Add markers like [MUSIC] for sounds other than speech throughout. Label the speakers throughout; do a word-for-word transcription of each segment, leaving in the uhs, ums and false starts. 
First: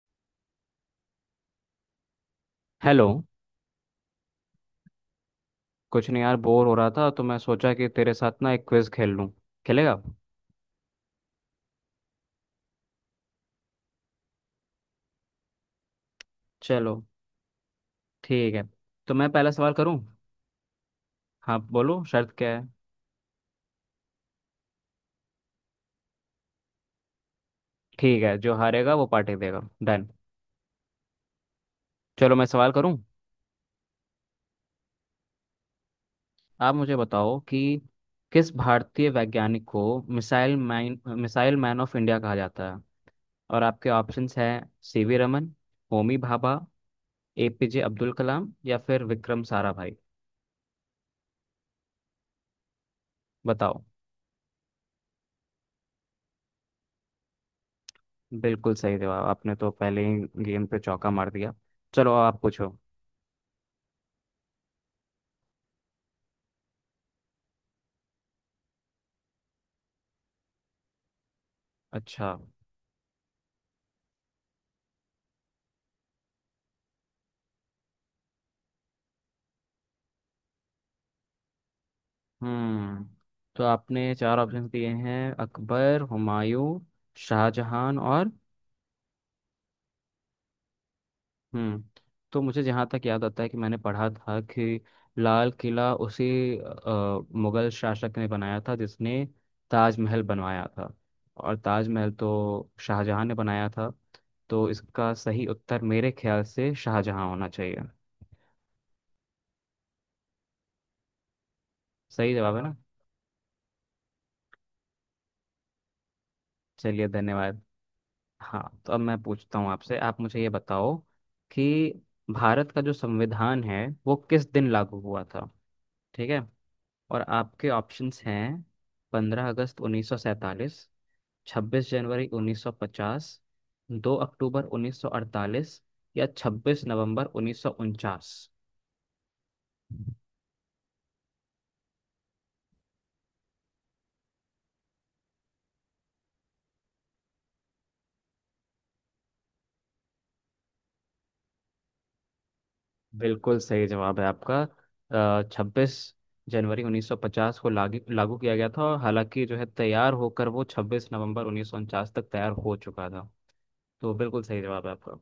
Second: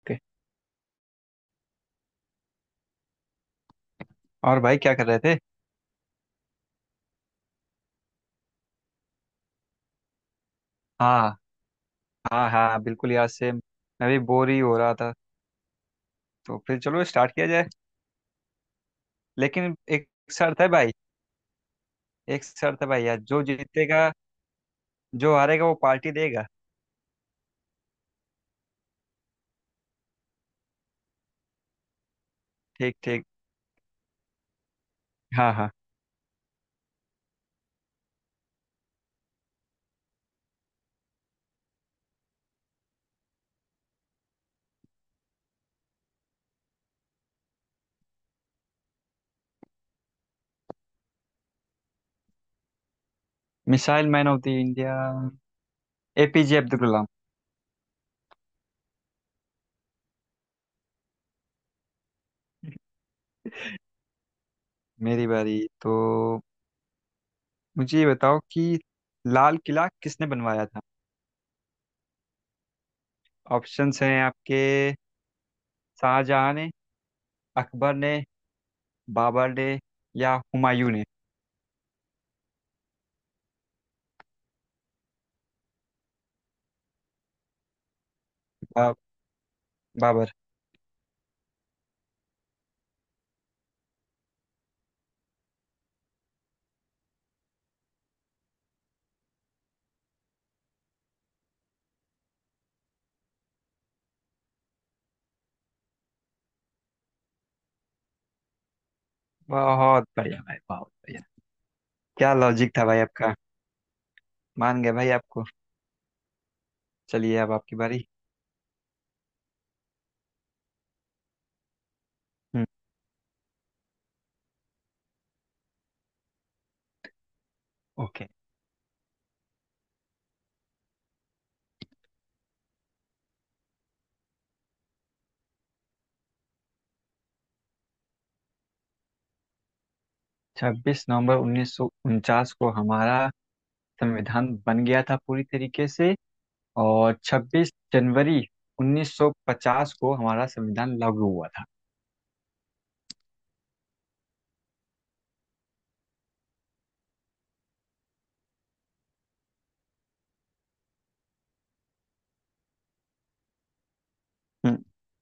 Speaker 1: Okay.
Speaker 2: Hello.
Speaker 1: और भाई क्या कर रहे थे?
Speaker 2: कुछ नहीं यार, बोर हो रहा था तो मैं सोचा कि तेरे साथ ना एक क्विज खेल लूं। खेलेगा?
Speaker 1: हाँ हाँ हाँ बिल्कुल यार, सेम। मैं भी बोर ही हो रहा था। तो फिर
Speaker 2: चलो,
Speaker 1: चलो स्टार्ट किया जाए।
Speaker 2: ठीक है तो मैं पहला सवाल
Speaker 1: लेकिन
Speaker 2: करूं।
Speaker 1: एक शर्त है भाई।
Speaker 2: हाँ बोलो, शर्त
Speaker 1: एक
Speaker 2: क्या है?
Speaker 1: शर्त है भाई, यार जो जीतेगा, जो हारेगा वो पार्टी देगा।
Speaker 2: ठीक है, जो हारेगा वो पार्टी देगा, डन। चलो मैं सवाल करूं।
Speaker 1: ठीक, ठीक। हाँ, हाँ।
Speaker 2: आप मुझे बताओ कि किस भारतीय वैज्ञानिक को missile man missile man of India कहा जाता है। और आपके ऑप्शंस हैं सीवी रमन, होमी भाभा, एपीजे अब्दुल कलाम या फिर विक्रम साराभाई। बताओ।
Speaker 1: Missile man of the India A P J Abdul Kalam.
Speaker 2: बिल्कुल सही जवाब। आपने तो पहले ही गेम पे चौका मार दिया। चलो आप पूछो।
Speaker 1: मेरी बारी तो। मुझे ये बताओ कि लाल किला किसने बनवाया था।
Speaker 2: अच्छा।
Speaker 1: ऑप्शंस हैं आपके, शाहजहां ने, अकबर ने, बाबर ने, या हुमायूं ने।
Speaker 2: हम्म तो आपने चार ऑप्शन दिए हैं, अकबर, हुमायूं, शाहजहां और।
Speaker 1: बा, बाबर।
Speaker 2: हम्म तो मुझे जहाँ तक याद आता है कि मैंने पढ़ा था कि लाल किला उसी अ, मुगल शासक ने बनाया था जिसने ताजमहल बनवाया था। और ताजमहल तो शाहजहां ने बनाया था, तो इसका सही उत्तर मेरे ख्याल से शाहजहां होना चाहिए।
Speaker 1: बहुत बढ़िया भाई, बहुत बढ़िया। क्या
Speaker 2: सही जवाब है ना?
Speaker 1: लॉजिक था भाई आपका। मान गए भाई आपको।
Speaker 2: चलिए
Speaker 1: चलिए अब
Speaker 2: धन्यवाद।
Speaker 1: आपकी बारी।
Speaker 2: हाँ तो अब मैं पूछता हूँ आपसे। आप मुझे ये बताओ कि
Speaker 1: हम्म।
Speaker 2: भारत का जो संविधान है वो किस दिन लागू हुआ था। ठीक है। और आपके ऑप्शंस
Speaker 1: ओके।
Speaker 2: हैं पंद्रह अगस्त उन्नीस सौ सैंतालीस, छब्बीस जनवरी उन्नीस सौ पचास, दो अक्टूबर उन्नीस सौ अड़तालीस या छब्बीस नवंबर उन्नीस सौ उनचास।
Speaker 1: छब्बीस नवंबर उन्नीस सौ उनचास को हमारा संविधान बन गया था पूरी तरीके से, और छब्बीस जनवरी उन्नीस सौ पचास को हमारा संविधान लागू हुआ था।
Speaker 2: बिल्कुल सही जवाब है आपका। छब्बीस जनवरी उन्नीस सौ पचास को लागू लागू किया गया था। और हालांकि जो है तैयार होकर वो छब्बीस नवंबर उन्नीस सौ उनचास तक तैयार हो चुका था। तो बिल्कुल सही
Speaker 1: हम्म,
Speaker 2: जवाब है आपका।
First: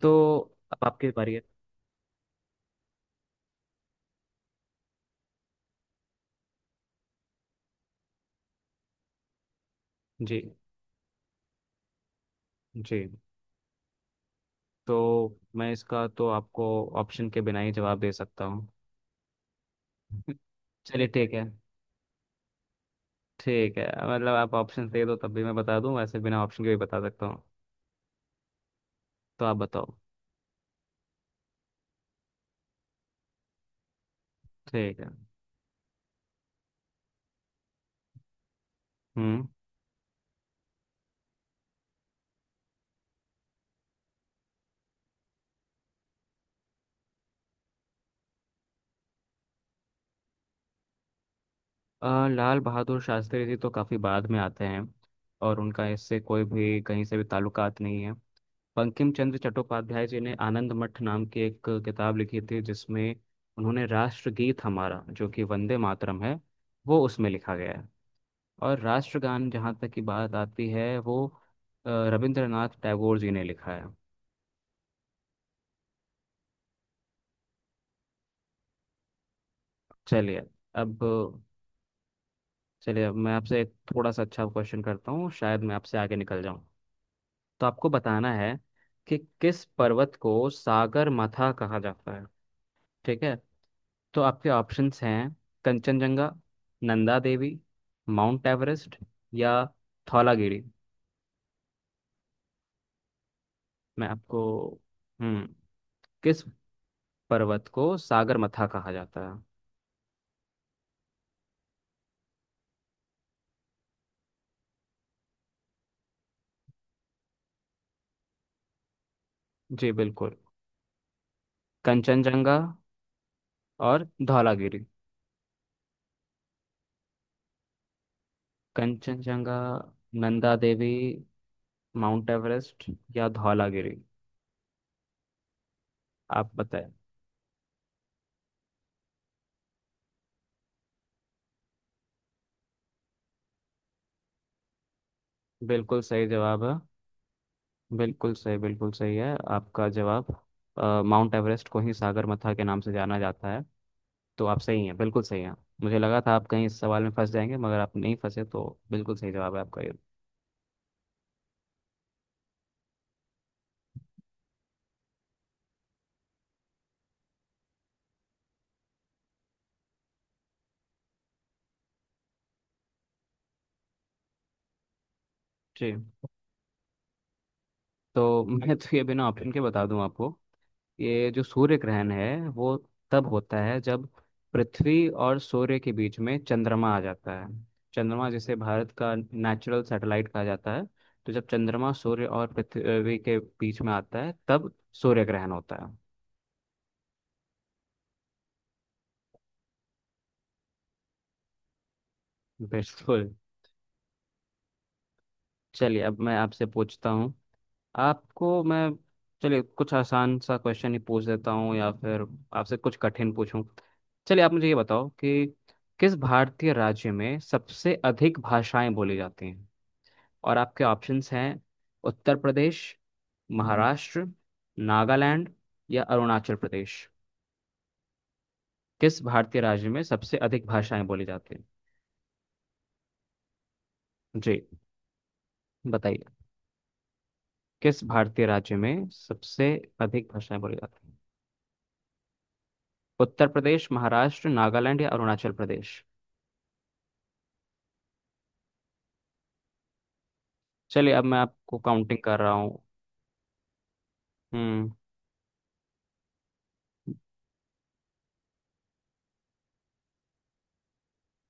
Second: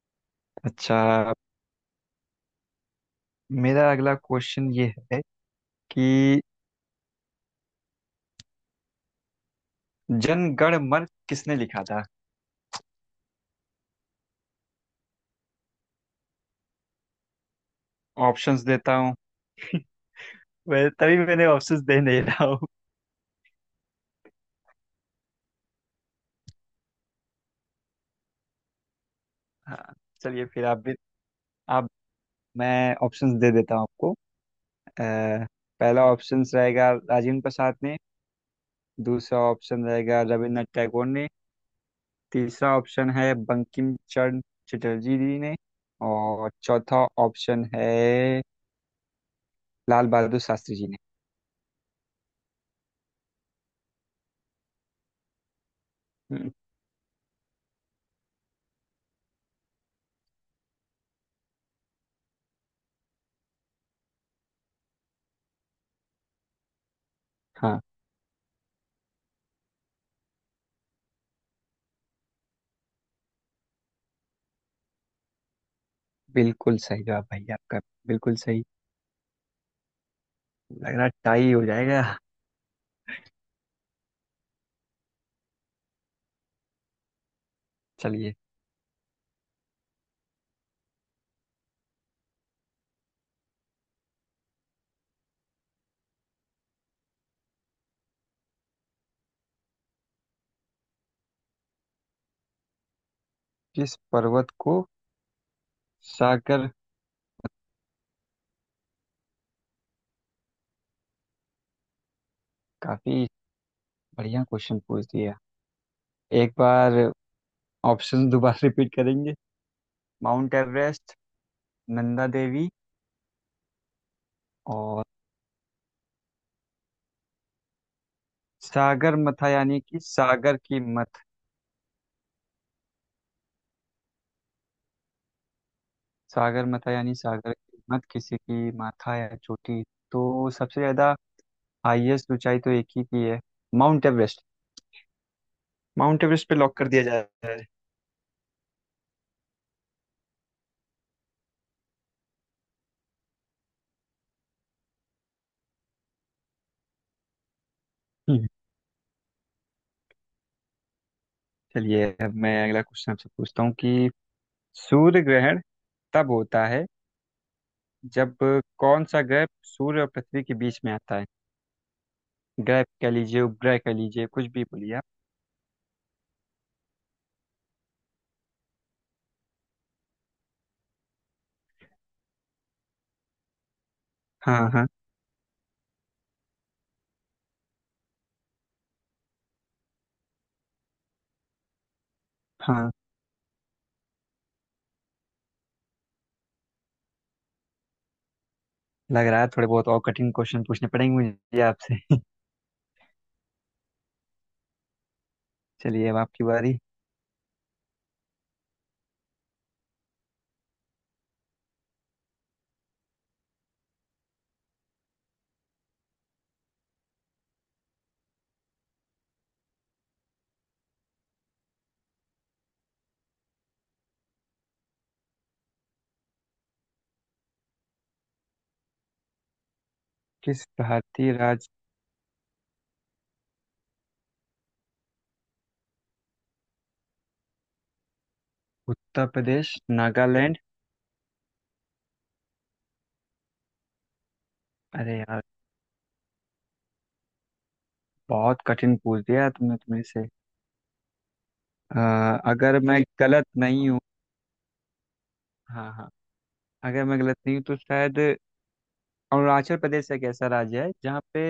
Speaker 2: तो अब
Speaker 1: अच्छा।
Speaker 2: आपकी बारी है।
Speaker 1: मेरा अगला क्वेश्चन ये है कि
Speaker 2: जी।
Speaker 1: जन गण मन किसने लिखा था।
Speaker 2: जी, तो मैं इसका तो आपको ऑप्शन के बिना ही जवाब दे सकता
Speaker 1: ऑप्शंस
Speaker 2: हूँ।
Speaker 1: देता हूँ। [LAUGHS]
Speaker 2: [LAUGHS]
Speaker 1: वै-
Speaker 2: चलिए
Speaker 1: तभी
Speaker 2: ठीक है।
Speaker 1: मैंने ऑप्शंस दे नहीं रहा हूँ।
Speaker 2: ठीक है, मतलब आप ऑप्शन दे दो तब भी मैं बता दूं, वैसे बिना ऑप्शन के भी बता सकता हूँ। तो आप
Speaker 1: हाँ,
Speaker 2: बताओ।
Speaker 1: चलिए फिर आप भी। आप, मैं ऑप्शंस दे देता हूँ आपको।
Speaker 2: ठीक है।
Speaker 1: अ, पहला ऑप्शंस रहेगा राजेंद्र प्रसाद ने, दूसरा
Speaker 2: हम्म।
Speaker 1: ऑप्शन रहेगा रविन्द्रनाथ टैगोर ने, तीसरा ऑप्शन है बंकिम चंद्र चटर्जी जी ने, और चौथा ऑप्शन है लाल बहादुर शास्त्री जी ने।
Speaker 2: अ, लाल बहादुर शास्त्री जी तो काफ़ी बाद में आते हैं, और उनका इससे कोई
Speaker 1: हम्म,
Speaker 2: भी कहीं से भी ताल्लुकात नहीं है। बंकिम चंद्र चट्टोपाध्याय जी ने आनंद मठ नाम की एक किताब लिखी थी, जिसमें उन्होंने राष्ट्रगीत हमारा जो कि वंदे मातरम है वो उसमें लिखा गया
Speaker 1: हाँ,
Speaker 2: है। और राष्ट्रगान जहाँ तक की बात आती है वो अ, रविंद्रनाथ टैगोर जी ने लिखा है।
Speaker 1: बिल्कुल सही जवाब भाई आपका, बिल्कुल सही।
Speaker 2: चलिए
Speaker 1: लग रहा
Speaker 2: अब।
Speaker 1: टाई हो जाएगा।
Speaker 2: चलिए अब मैं आपसे एक थोड़ा सा अच्छा क्वेश्चन करता हूँ, शायद मैं आपसे आगे निकल जाऊँ। तो आपको बताना
Speaker 1: चलिए।
Speaker 2: है कि किस पर्वत को सागर माथा कहा जाता है। ठीक है। तो आपके ऑप्शंस हैं कंचनजंगा, नंदा देवी, माउंट एवरेस्ट या धौलागिरी।
Speaker 1: किस
Speaker 2: मैं आपको।
Speaker 1: पर्वत को
Speaker 2: हम्म। किस
Speaker 1: सागर।
Speaker 2: पर्वत को सागर माथा कहा जाता है?
Speaker 1: काफी बढ़िया क्वेश्चन पूछ दिया। एक बार ऑप्शन दोबारा रिपीट करेंगे।
Speaker 2: जी बिल्कुल।
Speaker 1: माउंट एवरेस्ट, नंदा
Speaker 2: कंचनजंगा
Speaker 1: देवी,
Speaker 2: और धौलागिरी।
Speaker 1: और सागर मथा
Speaker 2: कंचनजंगा,
Speaker 1: यानी कि
Speaker 2: नंदा
Speaker 1: सागर की
Speaker 2: देवी,
Speaker 1: मत।
Speaker 2: माउंट एवरेस्ट या धौलागिरी। आप
Speaker 1: सागर
Speaker 2: बताएं।
Speaker 1: मथा यानी सागर की मत, किसी की माथा या चोटी। तो सबसे ज्यादा हाईएस्ट ऊंचाई तो एक ही की है, माउंट एवरेस्ट।
Speaker 2: बिल्कुल
Speaker 1: माउंट
Speaker 2: सही
Speaker 1: एवरेस्ट पे
Speaker 2: जवाब है।
Speaker 1: लॉक कर दिया जाए।
Speaker 2: बिल्कुल सही, बिल्कुल सही है आपका जवाब। अ, माउंट एवरेस्ट को ही सागरमाथा के नाम से जाना जाता है। तो आप सही हैं, बिल्कुल सही हैं। मुझे लगा था आप कहीं इस सवाल में फंस जाएंगे मगर आप नहीं फंसे
Speaker 1: हम्म।
Speaker 2: तो। बिल्कुल सही जवाब है आपका ये।
Speaker 1: चलिए, अब मैं अगला क्वेश्चन आपसे पूछता हूँ कि सूर्य ग्रहण तब होता है जब कौन सा ग्रह सूर्य और पृथ्वी के बीच में आता है। ग्रह कह लीजिए, उपग्रह कह लीजिए, कुछ भी बोलिए आप।
Speaker 2: जी, तो मैं तो ये बिना ऑप्शन के बता दूं आपको। ये जो सूर्य ग्रहण है वो तब होता है जब
Speaker 1: हाँ हाँ
Speaker 2: पृथ्वी और सूर्य के बीच में चंद्रमा आ जाता है। चंद्रमा, जिसे भारत का नेचुरल सैटेलाइट कहा जाता है। तो जब चंद्रमा सूर्य और
Speaker 1: हाँ
Speaker 2: पृथ्वी के बीच में आता है तब सूर्य ग्रहण होता है।
Speaker 1: लग रहा है थोड़े बहुत और कठिन क्वेश्चन पूछने पड़ेंगे मुझे आपसे।
Speaker 2: बिल्कुल। चलिए
Speaker 1: चलिए अब
Speaker 2: अब मैं
Speaker 1: आपकी
Speaker 2: आपसे
Speaker 1: बारी।
Speaker 2: पूछता हूँ। आपको मैं। चलिए कुछ आसान सा क्वेश्चन ही पूछ देता हूँ या फिर आपसे कुछ कठिन पूछूं। चलिए आप मुझे ये बताओ कि किस भारतीय राज्य में सबसे अधिक भाषाएं बोली जाती हैं। और आपके ऑप्शंस हैं उत्तर प्रदेश, महाराष्ट्र, नागालैंड या अरुणाचल प्रदेश। किस भारतीय राज्य में सबसे
Speaker 1: किस
Speaker 2: अधिक भाषाएं बोली
Speaker 1: भारतीय
Speaker 2: जाती हैं?
Speaker 1: राज्य,
Speaker 2: जी बताइए। किस भारतीय राज्य में
Speaker 1: उत्तर
Speaker 2: सबसे
Speaker 1: प्रदेश,
Speaker 2: अधिक
Speaker 1: नागालैंड।
Speaker 2: भाषाएं बोली जाती हैं? उत्तर प्रदेश, महाराष्ट्र, नागालैंड या
Speaker 1: अरे यार,
Speaker 2: अरुणाचल प्रदेश।
Speaker 1: बहुत कठिन पूछ दिया तुमने तुमने से।
Speaker 2: चलिए अब मैं आपको
Speaker 1: अ,
Speaker 2: काउंटिंग कर रहा
Speaker 1: अगर
Speaker 2: हूँ।
Speaker 1: मैं गलत नहीं हूँ।
Speaker 2: हम्म।
Speaker 1: हाँ हाँ अगर मैं गलत नहीं हूँ तो शायद अरुणाचल प्रदेश एक ऐसा राज्य है जहाँ पे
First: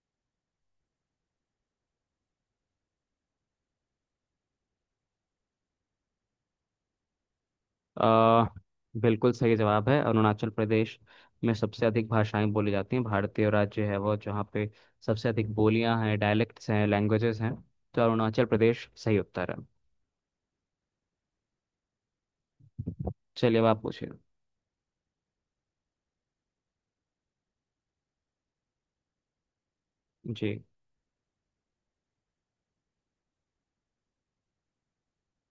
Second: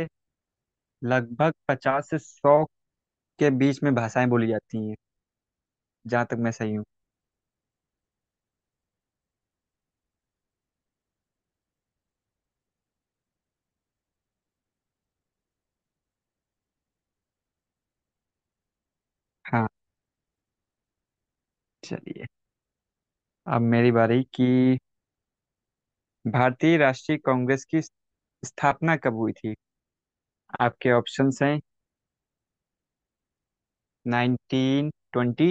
Speaker 1: लगभग पचास से सौ के बीच में भाषाएं बोली जाती हैं, जहाँ तक मैं सही हूँ।
Speaker 2: अ, बिल्कुल सही जवाब है, अरुणाचल प्रदेश में सबसे अधिक भाषाएं बोली जाती हैं। भारतीय राज्य है वो जहाँ पे सबसे अधिक बोलियां हैं, डायलेक्ट्स हैं, लैंग्वेजेस हैं। तो अरुणाचल प्रदेश सही उत्तर है।
Speaker 1: हाँ, चलिए।
Speaker 2: चलिए
Speaker 1: अब
Speaker 2: अब आप
Speaker 1: मेरी
Speaker 2: पूछिए।
Speaker 1: बारी कि भारतीय राष्ट्रीय कांग्रेस की स्थापना कब हुई थी।
Speaker 2: जी।
Speaker 1: आपके ऑप्शंस हैं नाइनटीन ट्वेंटी।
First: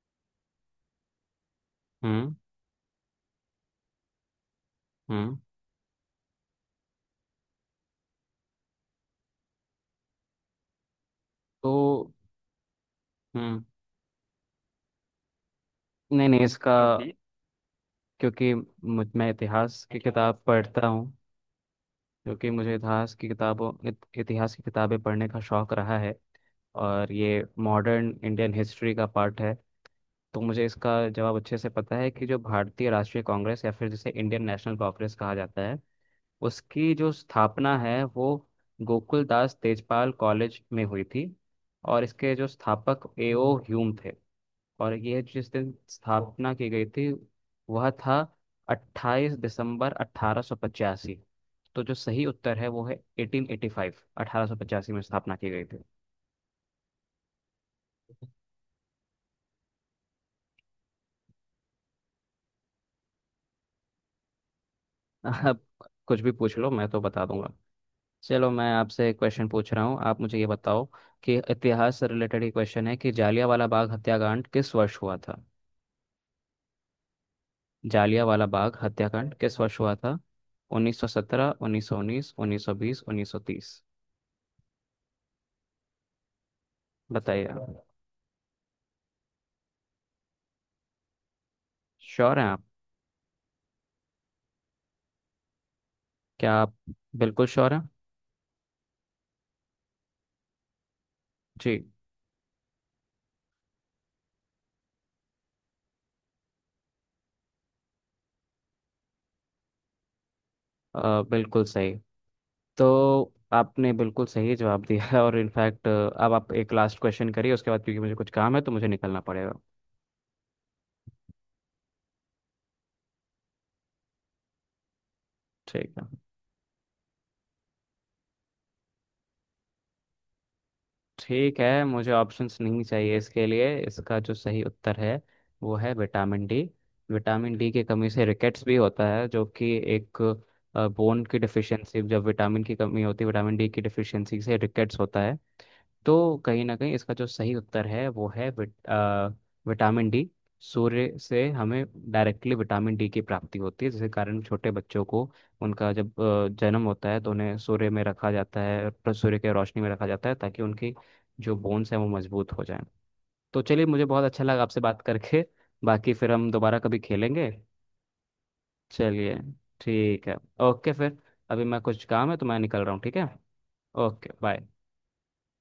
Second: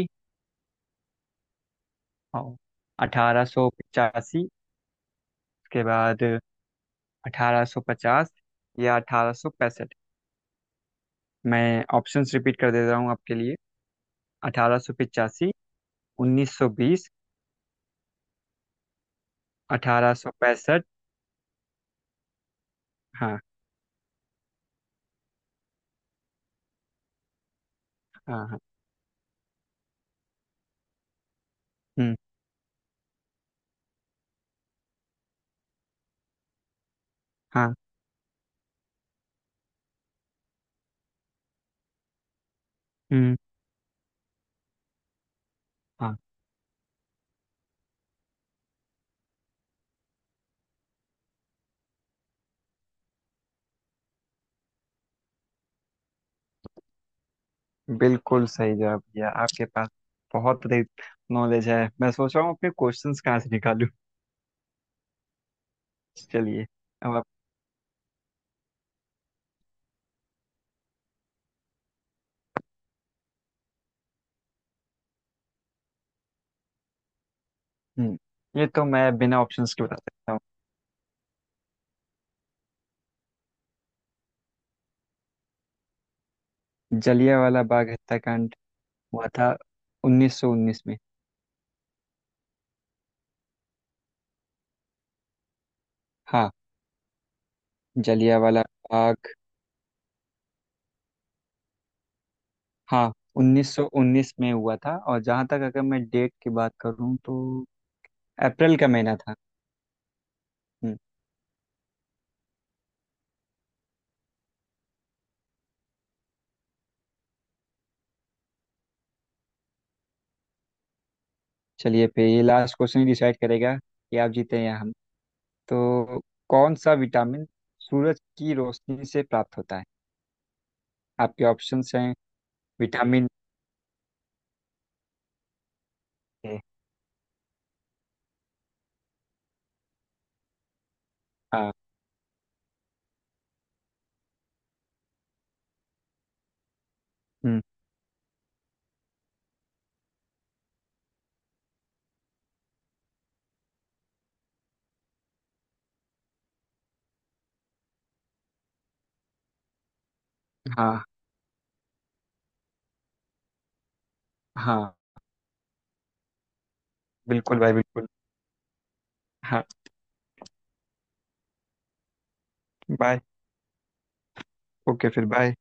Speaker 2: हम्म
Speaker 1: हाँ। अठारह सौ पचासी।
Speaker 2: हम्म
Speaker 1: उसके बाद अठारह सौ पचास, या अठारह सौ पैंसठ।
Speaker 2: तो।
Speaker 1: मैं ऑप्शंस रिपीट कर दे रहा हूँ आपके लिए।
Speaker 2: हम्म
Speaker 1: अठारह सौ पचासी,
Speaker 2: नहीं नहीं,
Speaker 1: उन्नीस सौ
Speaker 2: इसका।
Speaker 1: बीस,
Speaker 2: जी, क्योंकि मुझ मैं इतिहास की
Speaker 1: अठारह सौ
Speaker 2: किताब
Speaker 1: पैंसठ।
Speaker 2: पढ़ता हूँ। क्योंकि मुझे इतिहास की
Speaker 1: हाँ
Speaker 2: किताबों इत, इतिहास की किताबें पढ़ने का शौक रहा है। और ये मॉडर्न
Speaker 1: हाँ
Speaker 2: इंडियन
Speaker 1: हाँ
Speaker 2: हिस्ट्री का पार्ट है। तो मुझे इसका जवाब अच्छे से पता है
Speaker 1: हम्म,
Speaker 2: कि जो भारतीय राष्ट्रीय कांग्रेस या फिर जिसे इंडियन नेशनल कांग्रेस कहा जाता है, उसकी जो
Speaker 1: हाँ,
Speaker 2: स्थापना है वो गोकुल दास तेजपाल कॉलेज में हुई थी। और इसके जो स्थापक
Speaker 1: हम्म,
Speaker 2: एओ ह्यूम थे। और यह जिस दिन
Speaker 1: हाँ,
Speaker 2: स्थापना की गई थी वह था अट्ठाईस दिसंबर अठारह सौ पचासी। तो जो सही उत्तर है वो है 1885 1885 में स्थापना की गई थी।
Speaker 1: बिल्कुल सही जवाब भैया। आपके पास बहुत नॉलेज है। मैं सोच रहा हूँ अपने क्वेश्चंस कहाँ से निकालूं।
Speaker 2: आप कुछ भी पूछ
Speaker 1: चलिए
Speaker 2: लो मैं तो
Speaker 1: अब आप।
Speaker 2: बता दूंगा। चलो मैं आपसे एक क्वेश्चन पूछ रहा हूँ, आप मुझे ये बताओ कि इतिहास से रिलेटेड ही क्वेश्चन है कि जालियांवाला बाग हत्याकांड किस वर्ष हुआ था? जालियांवाला
Speaker 1: हम्म, ये
Speaker 2: बाग
Speaker 1: तो मैं
Speaker 2: हत्याकांड
Speaker 1: बिना
Speaker 2: किस
Speaker 1: ऑप्शंस
Speaker 2: वर्ष
Speaker 1: के
Speaker 2: हुआ
Speaker 1: बता
Speaker 2: था?
Speaker 1: सकता
Speaker 2: उन्नीस सौ सत्रह, उन्नीस सौ उन्नीस, उन्नीस सौ बीस, उन्नीस सौ तीस।
Speaker 1: हूँ।
Speaker 2: बताइए
Speaker 1: जलियांवाला
Speaker 2: आप।
Speaker 1: बाग हत्याकांड हुआ था उन्नीस सौ उन्नीस में।
Speaker 2: श्योर हैं आप?
Speaker 1: हाँ।
Speaker 2: क्या आप बिल्कुल श्योर हैं?
Speaker 1: जलियांवाला बाग।
Speaker 2: जी।
Speaker 1: हाँ, उन्नीस सौ उन्नीस में हुआ था, और जहाँ तक अगर मैं डेट की बात करूँ तो अप्रैल का महीना था। हम्म।
Speaker 2: अ, बिल्कुल सही। तो आपने बिल्कुल सही जवाब दिया है। और इनफैक्ट अब आप एक लास्ट क्वेश्चन करिए उसके बाद, क्योंकि मुझे कुछ काम है तो मुझे निकलना पड़ेगा।
Speaker 1: चलिए, फिर ये लास्ट क्वेश्चन ही डिसाइड करेगा कि आप जीते हैं या हम।
Speaker 2: ठीक है।
Speaker 1: तो कौन सा विटामिन सूरज की रोशनी से प्राप्त होता है? आपके
Speaker 2: ठीक है,
Speaker 1: ऑप्शंस
Speaker 2: मुझे
Speaker 1: हैं
Speaker 2: ऑप्शंस नहीं चाहिए
Speaker 1: विटामिन
Speaker 2: इसके लिए। इसका जो सही उत्तर है वो है vitamin
Speaker 1: A.
Speaker 2: D. Vitamin D की कमी से रिकेट्स भी होता है, जो कि एक बोन की
Speaker 1: हाँ।
Speaker 2: डिफिशियंसी। जब विटामिन की कमी होती है, विटामिन डी की डिफिशियंसी से रिकेट्स होता है। तो कहीं ना कहीं इसका जो सही
Speaker 1: हम्म,
Speaker 2: उत्तर है वो है विट, आ, विटामिन डी। सूर्य से हमें डायरेक्टली विटामिन डी की प्राप्ति होती है, जिसके कारण छोटे बच्चों को उनका जब अ, जन्म होता है तो उन्हें सूर्य में रखा जाता है, प्र- सूर्य के रोशनी में रखा जाता है ताकि उनकी
Speaker 1: हाँ
Speaker 2: जो बोन्स हैं वो मजबूत हो जाएं। तो चलिए मुझे बहुत अच्छा लगा आपसे
Speaker 1: हाँ
Speaker 2: बात करके। बाकी फिर हम दोबारा कभी खेलेंगे।
Speaker 1: बिल्कुल भाई, बिल्कुल।
Speaker 2: चलिए
Speaker 1: हाँ,
Speaker 2: ठीक है। ओके फिर, अभी मैं कुछ काम है तो मैं निकल रहा हूँ, ठीक
Speaker 1: बाय।
Speaker 2: है। Okay bye.
Speaker 1: ओके फिर, बाय।